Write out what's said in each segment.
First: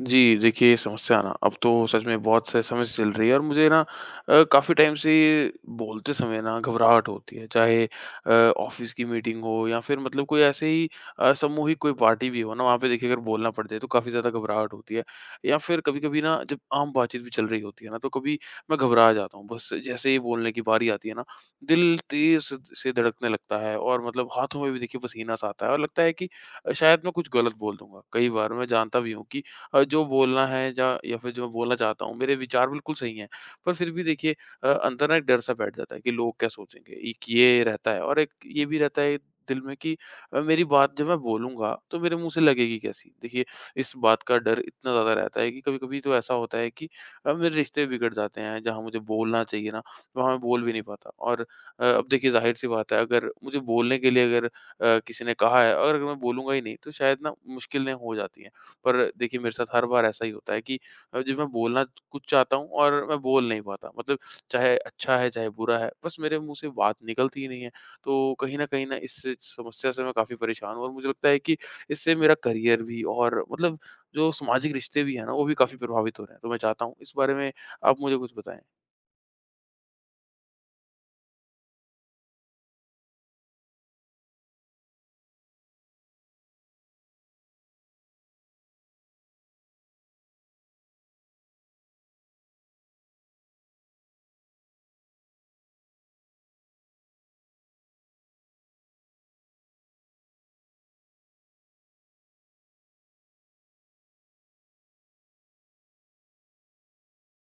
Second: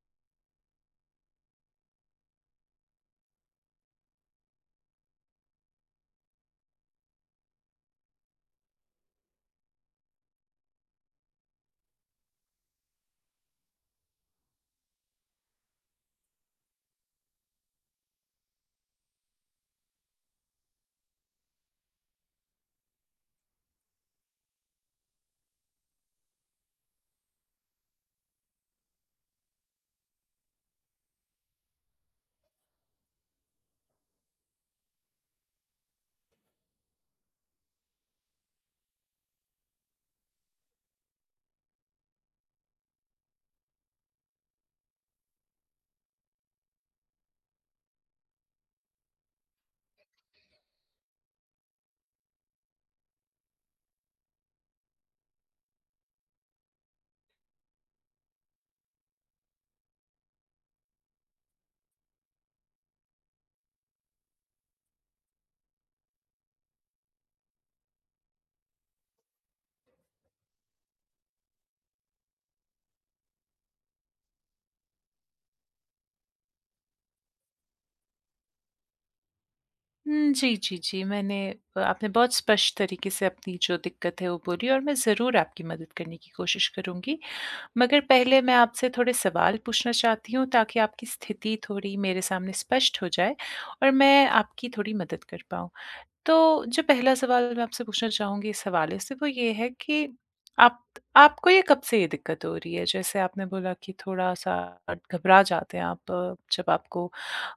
जी, देखिए समस्या ना अब तो सच में बहुत स समस्या चल रही है और मुझे ना काफ़ी टाइम से बोलते समय ना घबराहट होती है। चाहे ऑफ़िस की मीटिंग हो या फिर मतलब कोई ऐसे ही सामूहिक कोई पार्टी भी हो ना, वहाँ पे देखिए अगर बोलना पड़ जाए तो काफ़ी ज़्यादा घबराहट होती है। या फिर कभी-कभी ना जब आम बातचीत भी चल रही होती है ना, तो कभी मैं घबरा जाता हूँ। बस जैसे ही बोलने की बारी आती है ना, दिल तेज़ से धड़कने लगता है और मतलब हाथों में भी देखिए पसीना-सा आता है और लगता है कि शायद मैं कुछ गलत बोल दूँगा। कई बार मैं जानता भी हूँ कि जो बोलना है जा या फिर जो मैं बोलना चाहता हूँ, मेरे विचार बिल्कुल सही हैं। पर फिर भी देखिए अंदर ना एक डर-सा बैठ जाता है कि लोग क्या सोचेंगे? एक ये रहता है और एक ये भी रहता है दिल में कि मेरी बात जब मैं बोलूँगा, तो मेरे मुँह से लगेगी कैसी? देखिए, इस बात का डर इतना ज़्यादा रहता है कि कभी-कभी तो ऐसा होता है कि मेरे रिश्ते बिगड़ जाते हैं। जहाँ मुझे बोलना चाहिए ना, वहाँ मैं बोल भी नहीं पाता और अब देखिए ज़ाहिर-सी बात है, अगर मुझे बोलने के लिए अगर किसी ने कहा है और अगर मैं बोलूँगा ही नहीं, तो शायद ना मुश्किलें हो जाती हैं। पर देखिए मेरे साथ हर बार ऐसा ही होता है कि जब मैं बोलना कुछ चाहता हूँ और मैं बोल नहीं पाता, मतलब चाहे अच्छा है चाहे बुरा है, बस मेरे मुंह से बात निकलती ही नहीं है। तो कहीं ना इस समस्या से मैं काफ़ी परेशान हूँ और मुझे लगता है कि इससे मेरा करियर भी और मतलब जो सामाजिक रिश्ते भी हैं ना वो भी काफ़ी प्रभावित हो रहे हैं। तो मैं चाहता हूँ इस बारे में आप मुझे कुछ बताएं। जी, जी, जी। मैंने आपने बहुत स्पष्ट तरीके से अपनी जो दिक्कत है वो बोली और मैं ज़रूर आपकी मदद करने की कोशिश करूँगी। मगर पहले मैं आपसे थोड़े सवाल पूछना चाहती हूँ ताकि आपकी स्थिति थोड़ी मेरे सामने स्पष्ट हो जाए और मैं आपकी थोड़ी मदद कर पाऊँ। तो जो पहला सवाल मैं आपसे पूछना चाहूँगी इस हवाले से वो ये है कि आप आपको ये कब से ये दिक्कत हो रही है? जैसे आपने बोला कि थोड़ा-सा घबरा जाते हैं आप जब आपको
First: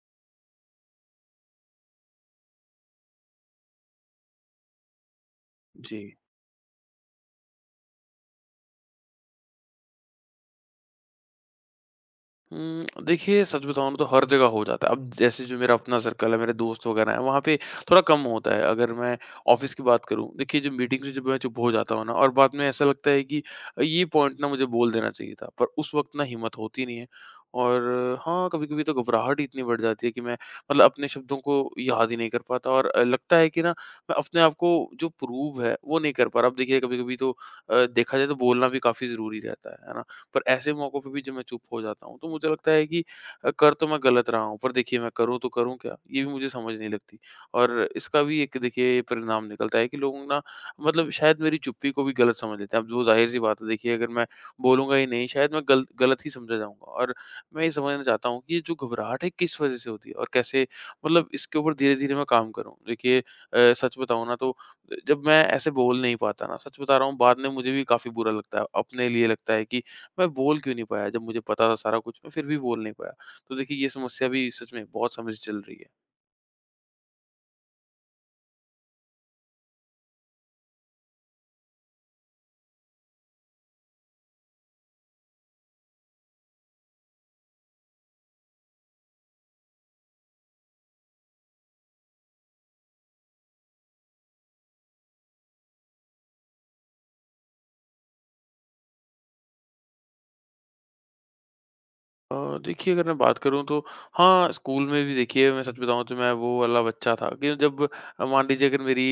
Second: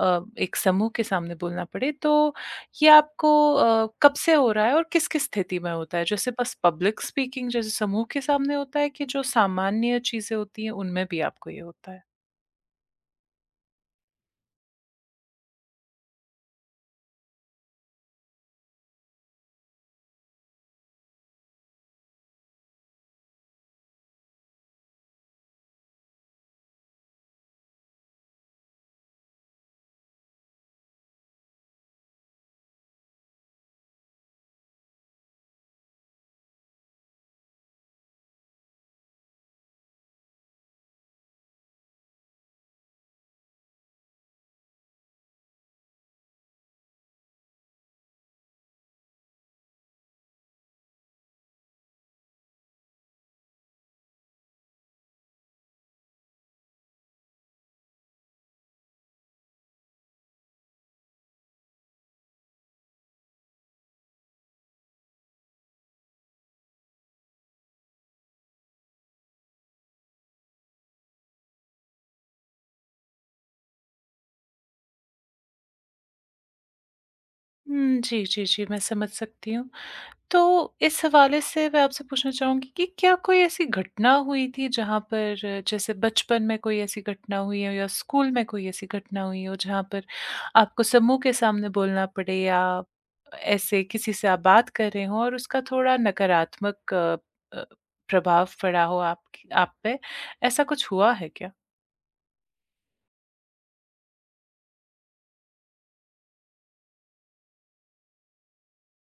एक समूह के सामने बोलना पड़े, तो ये आपको कब से हो रहा है और किस-किस स्थिति में जी। होता है? जैसे बस पब्लिक स्पीकिंग जैसे समूह के सामने होता है कि जो सामान्य चीज़ें होती हैं उनमें भी आपको ये होता है? हुँ, देखिए सच बताऊँ ना तो हर जगह हो जाता है। अब जैसे जो मेरा अपना सर्कल है, मेरे दोस्त वगैरह हैं, वहाँ पे थोड़ा कम होता है। अगर मैं ऑफ़िस की बात करूँ, देखिए जब मीटिंग से जब मैं चुप हो जाता हूँ ना और बाद में ऐसा लगता है कि ये पॉइंट ना मुझे बोल देना चाहिए था, पर उस वक़्त ना हिम्मत होती नहीं है। और हाँ, कभी-कभी तो घबराहट ही इतनी बढ़ जाती है कि मैं मतलब अपने शब्दों को याद ही नहीं कर पाता और लगता है कि ना मैं अपने आप को जो प्रूव है, वो नहीं कर पा रहा। अब देखिए कभी-कभी तो देखा जाए तो बोलना भी काफ़ी ज़रूरी रहता है ना? पर ऐसे मौकों पे भी जब मैं चुप हो जाता हूँ, तो मुझे लगता है कि कर तो मैं गलत रहा हूँ, पर देखिए मैं करूँ तो करूँ क्या? ये भी मुझे समझ नहीं लगती। और इसका भी एक देखिए परिणाम निकलता है कि लोग ना मतलब शायद मेरी चुप्पी को भी गलत समझ लेते हैं। अब वो ज़ाहिर-सी बात है, देखिए अगर मैं बोलूँगा ही नहीं, शायद मैं गल गलत ही समझा जाऊँगा। और मैं ये समझना चाहता हूँ कि ये जो घबराहट है किस वज़ह से होती है? और कैसे मतलब इसके ऊपर धीरे-धीरे मैं काम करूँ? देखिए सच बताऊँ ना तो जब मैं ऐसे बोल नहीं पाता ना, सच बता रहा हूँ बाद में मुझे भी काफ़ी बुरा लगता है। अपने लिए लगता है कि मैं बोल क्यों नहीं पाया जब मुझे पता था सारा कुछ, मैं फिर भी बोल नहीं पाया। तो देखिए ये समस्या भी सच में बहुत समय से चल रही है। जी, जी, जी, मैं समझ सकती हूँ। तो इस हवाले से मैं आपसे पूछना चाहूँगी कि क्या कोई ऐसी घटना हुई थी जहाँ पर जैसे बचपन में कोई ऐसी घटना हुई हो या स्कूल में कोई ऐसी घटना हुई हो जहाँ पर आपको समूह के सामने बोलना पड़े या ऐसे किसी से आप बात कर रहे हो और उसका थोड़ा नकारात्मक अ, प्रभाव पड़ा हो आप पे ऐसा कुछ हुआ है क्या? देखिए अगर मैं बात करूँ तो हाँ, स्कूल में भी देखिए मैं सच बताऊँ तो मैं वो वाला बच्चा था कि जब मान लीजिए अगर मेरी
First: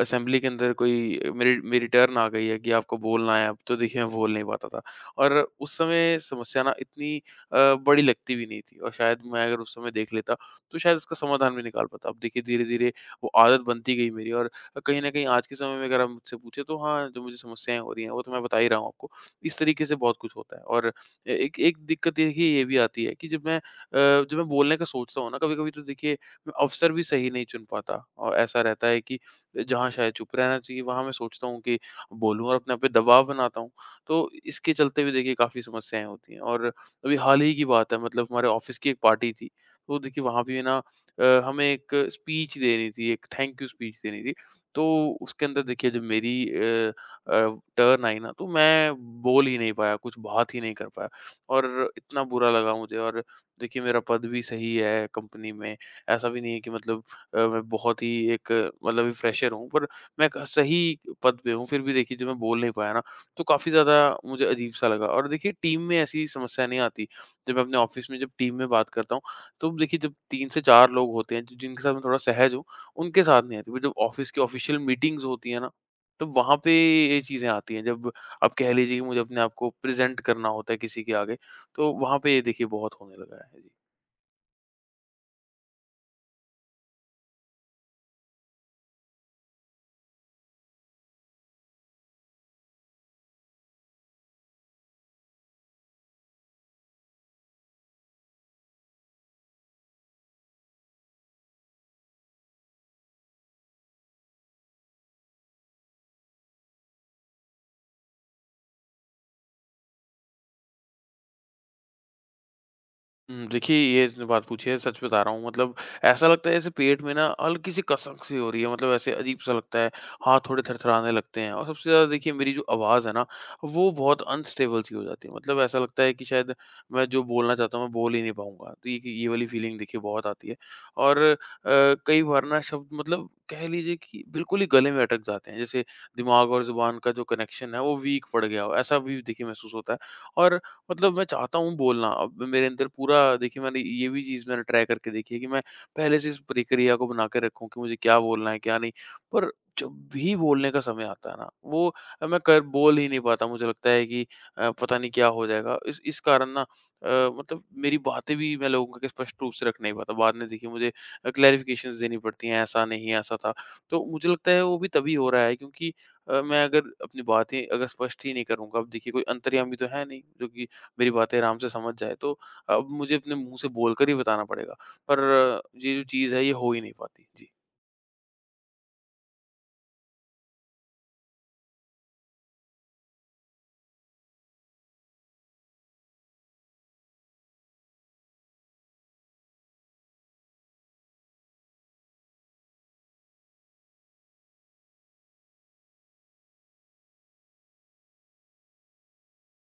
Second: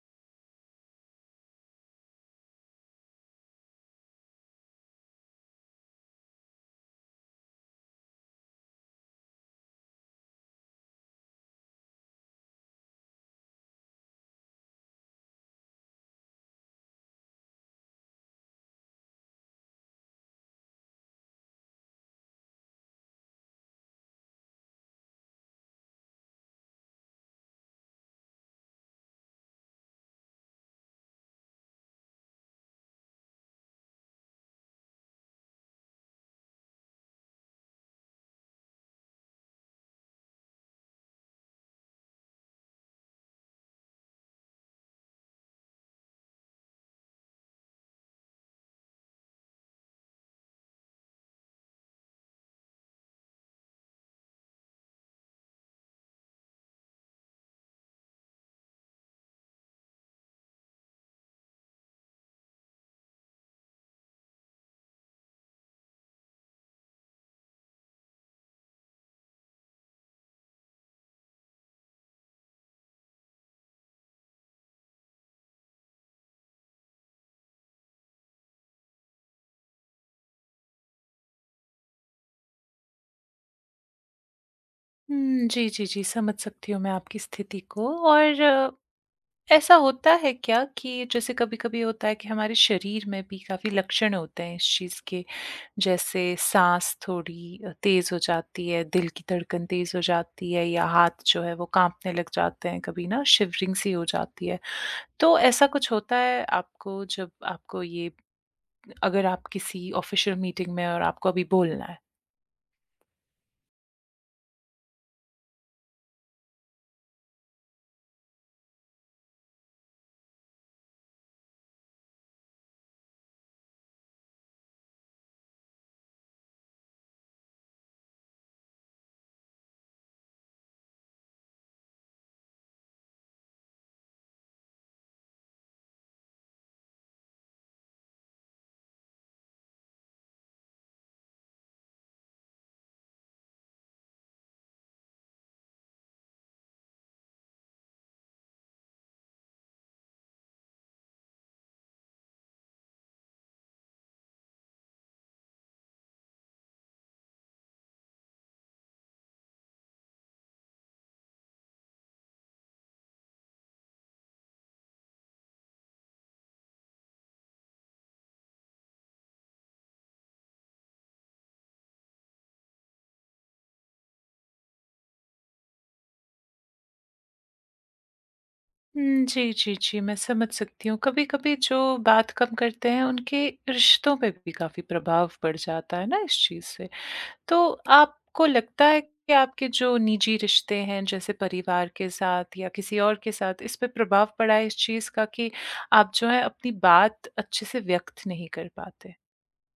असेंबली के अंदर कोई मेरी मेरी टर्न आ गई है कि आपको बोलना है अब, तो देखिए मैं बोल नहीं पाता था। और उस समय समस्या ना इतनी बड़ी लगती भी नहीं थी और शायद मैं अगर उस समय देख लेता तो शायद उसका समाधान भी निकाल पाता। अब देखिए धीरे-धीरे वो आदत बनती गई मेरी और कहीं न कहीं आज के समय में अगर आप मुझसे पूछें तो हाँ, जो मुझे समस्याएँ हो रही हैं वो तो मैं बता ही रहा हूँ आपको। इस तरीके से बहुत कुछ होता है और ए एक एक दिक्कत देखिए ये भी आती है कि जब मैं बोलने का सोचता हूँ ना कभी-कभी तो देखिए मैं अवसर भी सही नहीं चुन पाता और ऐसा रहता है कि जहाँ शायद चुप रहना चाहिए वहाँ मैं सोचता हूँ कि बोलूँ और अपने आप पे दबाव बनाता हूँ। तो इसके चलते भी देखिए काफ़ी समस्याएँ होती हैं और अभी हाल ही की बात है, मतलब हमारे ऑफ़िस की एक पार्टी थी, तो देखिए वहाँ भी है ना हमें एक स्पीच देनी थी, एक थैंक यू स्पीच देनी थी। तो उसके अंदर देखिए जब मेरी अ, टर्न आई ना तो मैं बोल ही नहीं पाया, कुछ बात ही नहीं कर पाया। और इतना बुरा लगा मुझे। और देखिए मेरा पद भी सही है कंपनी में, ऐसा भी नहीं है कि मतलब मैं बहुत ही एक मतलब अभी फ्रेशर हूँ पर मैं एक सही पद पे हूँ, फिर भी देखिए जब मैं बोल नहीं पाया ना, तो काफ़ी ज़्यादा मुझे अजीब-सा लगा। और देखिए टीम में ऐसी समस्या नहीं आती। जब मैं अपने ऑफ़िस में जब टीम में बात करता हूँ, तो देखिए जब 3 से 4 लोग होते हैं, जिनके साथ मैं थोड़ा सहज हूँ, उनके साथ नहीं आती। पर जब ऑफ़िस की ऑफ़िशियल मीटिंग्स होती हैं ना, तो वहाँ पे ये चीज़ें आती हैं। जब आप कह लीजिए कि मुझे अपने आप को प्रेज़ेंट करना होता है किसी के आगे, तो वहाँ पे ये देखिए बहुत होने लगा है। जी। जी, जी, जी, समझ सकती हूँ मैं आपकी स्थिति को और ऐसा होता है क्या कि जैसे कभी-कभी होता है कि हमारे शरीर में भी काफ़ी लक्षण होते हैं इस चीज़ के, जैसे साँस थोड़ी तेज़ हो जाती है, दिल की धड़कन तेज़ हो जाती है या हाथ जो है वो काँपने लग जाते हैं, कभी ना शिवरिंग सी हो जाती है। तो ऐसा कुछ होता है आपको जब आपको ये अगर आप किसी ऑफ़िशियल मीटिंग में हैं और आपको अभी बोलना है? हुँ, देखिए ये जो बात पूछी है सच बता रहा हूँ, मतलब ऐसा लगता है जैसे पेट में ना हल्की-सी कसक-सी हो रही है, मतलब ऐसे अजीब-सा लगता है, हाथ थोड़े थरथराने लगते हैं और सबसे ज़्यादा देखिए मेरी जो आवाज़ है ना, वो बहुत अनस्टेबल-सी हो जाती है, मतलब ऐसा लगता है कि शायद मैं जो बोलना चाहता हूँ मैं बोल ही नहीं पाऊँगा। तो ये वाली फीलिंग देखिए बहुत आती है और कई बार ना शब्द मतलब कह लीजिए कि बिल्कुल ही गले में अटक जाते हैं, जैसे दिमाग और ज़ुबान का जो कनेक्शन है वो वीक पड़ गया हो, ऐसा भी देखिए महसूस होता है। और मतलब मैं चाहता हूँ बोलना। अब मेरे अंदर पूरा देखिए मैंने ये भी चीज़ मैंने ट्राई करके देखी है कि मैं पहले से इस प्रक्रिया को बना के रखूँ कि मुझे क्या बोलना है, क्या नहीं। पर जब भी बोलने का समय आता है ना, वो मैं कर बोल ही नहीं पाता। मुझे लगता है कि पता नहीं क्या हो जाएगा। इस कारण ना अ, मतलब मेरी बातें भी मैं लोगों के स्पष्ट रूप से रख नहीं पाता। बाद में देखिए मुझे क्लैरिफ़िकेशंस देनी पड़ती हैं, ऐसा नहीं, ऐसा था। तो मुझे लगता है वो भी तभी हो रहा है क्योंकि मैं अगर अपनी बातें अगर स्पष्ट ही नहीं करूँगा, अब देखिए कोई अंतर्यामी तो है नहीं जो कि मेरी बातें आराम से समझ जाए, तो अब मुझे अपने मुँह से बोलकर ही बताना पड़ेगा। पर ये जो चीज़ है ये हो ही नहीं पाती। जी। जी, जी, जी, मैं समझ सकती हूँ। कभी-कभी जो बात कम करते हैं उनके रिश्तों पे भी काफ़ी प्रभाव पड़ जाता है ना इस चीज़ से। तो आपको लगता है कि आपके जो निजी रिश्ते हैं जैसे परिवार के साथ या किसी और के साथ इस पे प्रभाव पड़ा है इस चीज़ का कि आप जो है अपनी बात अच्छे से व्यक्त नहीं कर पाते?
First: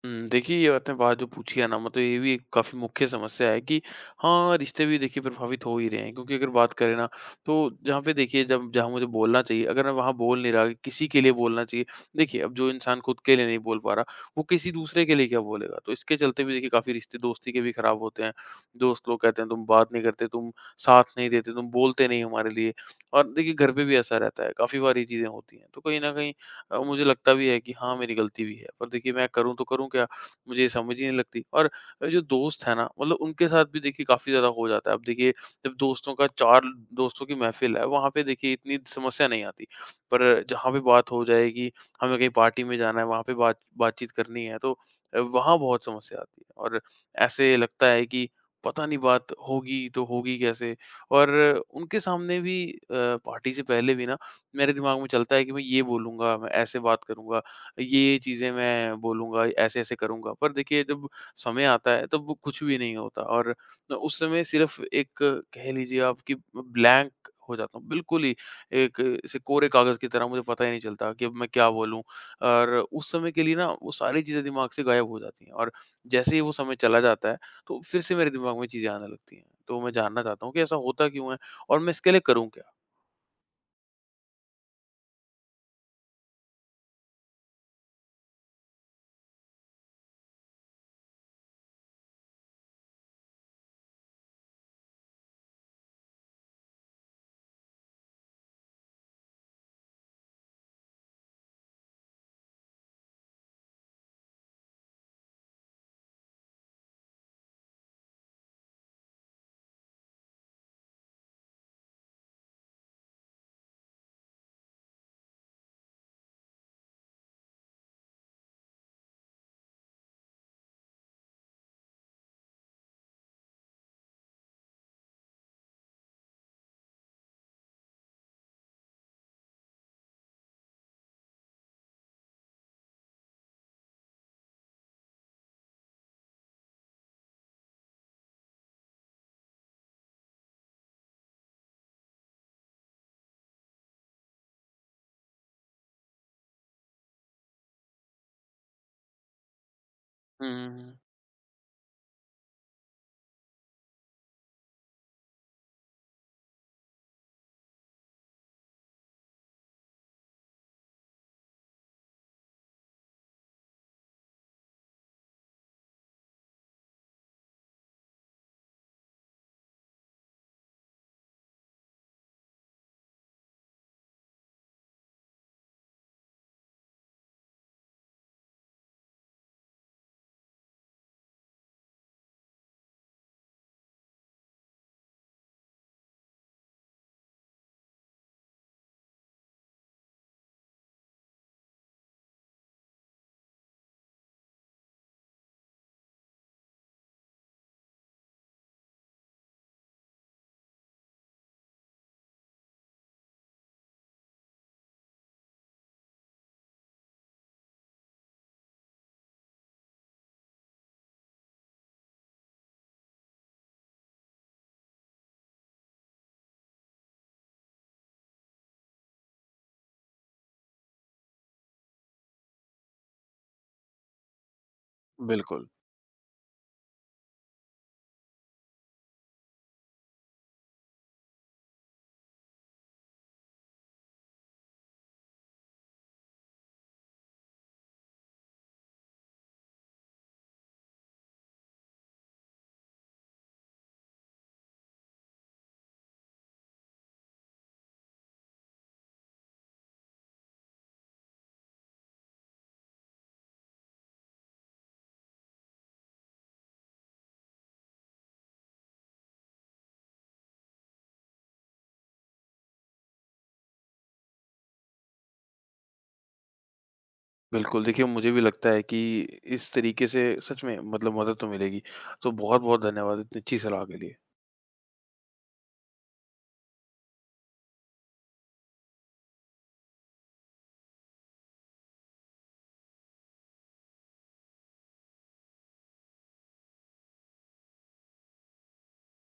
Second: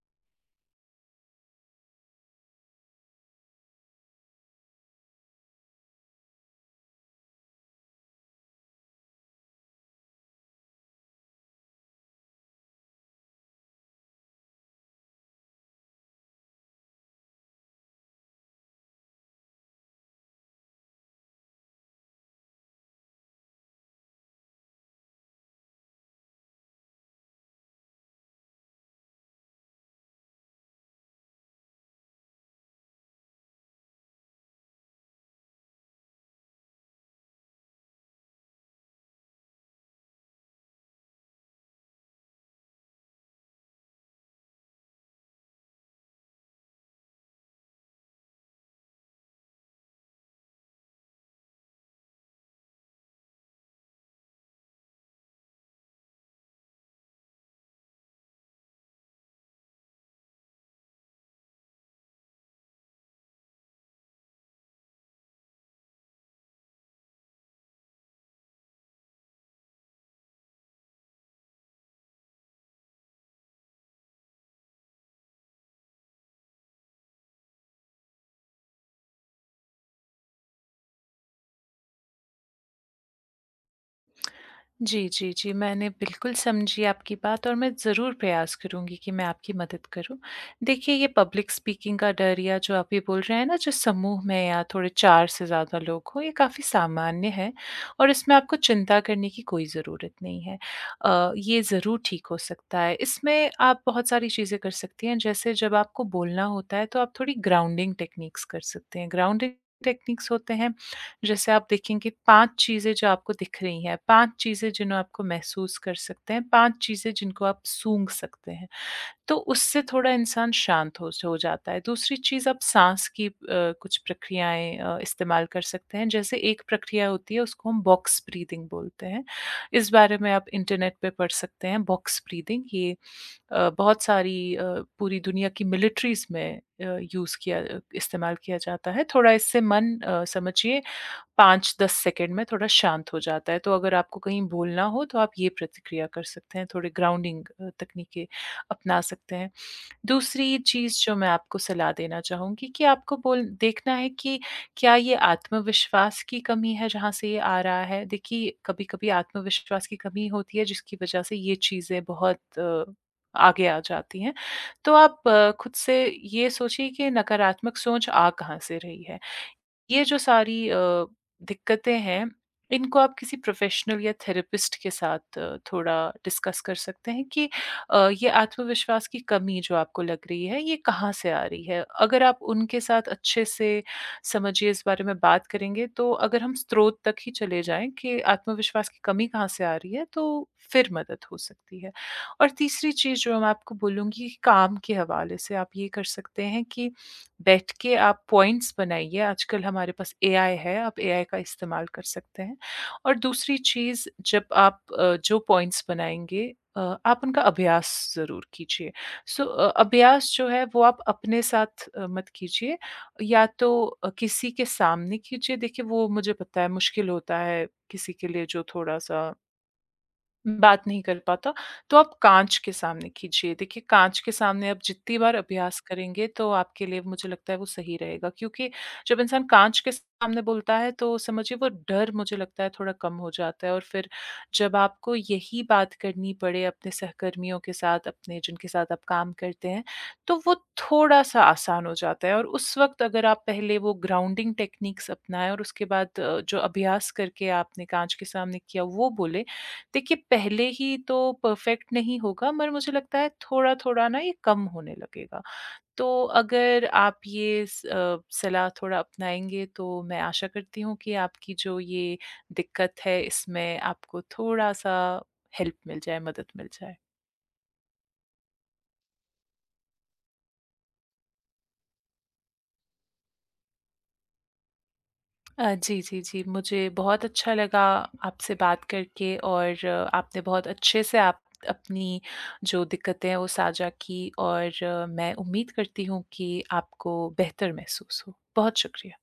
हुँ, देखिए ये आपने बात जो पूछी है ना, मतलब ये भी एक काफ़ी मुख्य समस्या है कि हाँ, रिश्ते भी देखिए प्रभावित हो ही रहे हैं, क्योंकि अगर बात करें ना तो जहाँ पे देखिए जब जहाँ मुझे बोलना चाहिए अगर मैं वहाँ बोल नहीं रहा कि किसी के लिए बोलना चाहिए, देखिए अब जो इंसान खुद के लिए नहीं बोल पा रहा वो किसी दूसरे के लिए क्या बोलेगा? तो इसके चलते भी देखिए काफ़ी रिश्ते दोस्ती के भी खराब होते हैं। दोस्त लोग कहते हैं तुम बात नहीं करते, तुम साथ नहीं देते, तुम बोलते नहीं हमारे लिए। और देखिए घर पे भी ऐसा रहता है, काफ़ी बार ये चीज़ें होती हैं। तो कहीं न कहीं मुझे लगता भी है कि हाँ, मेरी गलती भी है। पर देखिए मैं करूँ तो करूँ क्या? मुझे ये समझ ही नहीं लगती। और जो दोस्त है ना मतलब उनके साथ भी देखिए काफ़ी ज़्यादा हो जाता है। अब देखिए जब दोस्तों का 4 दोस्तों की महफ़िल है, वहाँ पे देखिए इतनी समस्या नहीं आती। पर जहाँ पे बात हो जाए कि हमें कहीं पार्टी में जाना है, वहाँ पे बातचीत करनी है तो वहाँ बहुत समस्या आती है और ऐसे लगता है कि पता नहीं बात होगी तो होगी कैसे? और उनके सामने भी पार्टी से पहले भी ना मेरे दिमाग में चलता है कि मैं ये बोलूँगा, मैं ऐसे बात करूँगा, ये चीज़ें मैं बोलूँगा, ऐसे-ऐसे करूँगा। पर देखिए जब समय आता है तब वो कुछ भी नहीं होता और उस समय सिर्फ़ एक कह लीजिए आप कि ब्लैंक हो जाता हूँ। बिल्कुल ही एक ऐसे कोरे कागज़ की तरह मुझे पता ही नहीं चलता कि अब मैं क्या बोलूँ और उस समय के लिए ना वो सारी चीज़ें दिमाग से गायब हो जाती हैं और जैसे ही वो समय चला जाता है तो फिर से मेरे दिमाग में चीज़ें आने लगती हैं। तो मैं जानना चाहता हूँ कि ऐसा होता क्यों है और मैं इसके लिए करूँ क्या? जी, जी, जी। मैंने बिल्कुल समझी आपकी बात और मैं ज़रूर प्रयास करूँगी कि मैं आपकी मदद करूँ। देखिए, ये पब्लिक स्पीकिंग का डर या जो आप ये बोल रहे हैं ना, जो समूह में या थोड़े 4 से ज़्यादा लोग हों, ये काफ़ी सामान्य है और इसमें आपको चिंता करने की कोई ज़रूरत नहीं है। ये ज़रूर ठीक हो सकता है। इसमें आप बहुत सारी चीज़ें कर सकती हैं, जैसे जब आपको बोलना होता है, तो आप थोड़ी ग्राउंडिंग टेक्निक्स कर सकते हैं। ग्राउंडिंग टेक्निक्स होते हैं जैसे आप देखेंगे 5 चीज़ें जो आपको दिख रही हैं, 5 चीज़ें जिन्हें आपको महसूस कर सकते हैं, 5 चीज़ें जिनको आप सूँघ सकते हैं, तो उससे थोड़ा इंसान शांत हो जाता है। दूसरी चीज़ आप साँस की कुछ प्रक्रियाएँ इस्तेमाल कर सकते हैं। जैसे एक प्रक्रिया होती है उसको हम बॉक्स ब्रीथिंग बोलते हैं। इस बारे में आप इंटरनेट पे पढ़ सकते हैं बॉक्स ब्रीथिंग ये बहुत सारी पूरी दुनिया की मिलिट्रीज़ में यूज़ किया इस्तेमाल किया जाता है। थोड़ा इससे मन समझिए 5-10 सेकंड में थोड़ा शांत हो जाता है, तो अगर आपको कहीं भूलना हो तो आप ये प्रतिक्रिया कर सकते हैं, थोड़े ग्राउंडिंग तकनीकें अपना सकते हैं। हुँ, दूसरी हुँ, हुँ। चीज़ जो मैं आपको सलाह देना चाहूँगी कि आपको बोल देखना है कि क्या ये आत्मविश्वास की कमी है जहाँ से ये आ रहा है? देखिए, कभी-कभी आत्मविश्वास की कमी होती है जिसकी वजह से ये चीज़ें बहुत आगे आ जाती हैं। तो आप खुद से ये सोचिए कि नकारात्मक सोच आ कहाँ से रही है? ये जो सारी दिक्कतें हैं, इनको आप किसी प्रोफ़ेशनल या थेरेपिस्ट के साथ थोड़ा डिस्कस कर सकते हैं कि ये आत्मविश्वास की कमी जो आपको लग रही है, ये कहाँ से आ रही है? अगर आप उनके साथ अच्छे से समझिए इस बारे में बात करेंगे, तो अगर हम स्रोत तक ही चले जाएँ कि आत्मविश्वास की कमी कहाँ से आ रही है, तो फिर मदद हो सकती है। और तीसरी चीज़ जो मैं आपको बोलूँगी, काम के हवाले से आप ये कर सकते हैं कि बैठ के आप पॉइंट्स बनाइए, आजकल हमारे पास एआई है, आप एआई का इस्तेमाल कर सकते हैं। और दूसरी चीज़ जब आप जो पॉइंट्स बनाएँगे अ, आप उनका अभ्यास ज़रूर कीजिए। सो अभ्यास जो है वो आप अपने साथ मत कीजिए या तो किसी के सामने कीजिए, देखिए वो मुझे पता है मुश्किल होता है किसी के लिए जो थोड़ा-सा बात नहीं कर पाता, तो आप काँच के सामने कीजिए। देखिए, काँच के सामने आप जितनी बार बिल्कुल। अभ्यास करेंगे, तो आपके लिए मुझे लगता है वो सही रहेगा क्योंकि जब इंसान काँच के सामने बोलता है, तो समझिए वो डर मुझे लगता है थोड़ा कम हो जाता है और फिर जब आपको यही बात करनी पड़े अपने सहकर्मियों के साथ, अपने जिनके साथ आप काम करते हैं, तो वो थोड़ा-सा आसान हो जाता है और उस वक़्त अगर आप पहले वो ग्राउंडिंग टेक्निक्स अपनाएँ और उसके बाद जो अभ्यास करके आपने काँच के सामने किया, वो बोले, देखिए पहले ही तो परफेक्ट नहीं होगा मगर मुझे लगता है थोड़ा-थोड़ा ना ये कम होने लगेगा। तो अगर आप ये सलाह थोड़ा अपनाएँगे तो मैं आशा करती हूँ कि आपकी जो ये दिक्कत है इसमें आपको थोड़ा-सा मदद मिल जाए। बिल्कुल, देखिए मुझे भी लगता है कि इस तरीके से सच में मतलब मदद तो मिलेगी। तो बहुत-बहुत धन्यवाद इतनी अच्छी सलाह के लिए। जी, जी, जी। मुझे बहुत अच्छा लगा आपसे बात करके और आपने बहुत अच्छे से आप अपनी जो दिक्कतें हैं वो साझा की और मैं उम्मीद करती हूँ कि आपको बेहतर महसूस हो। बहुत शुक्रिया।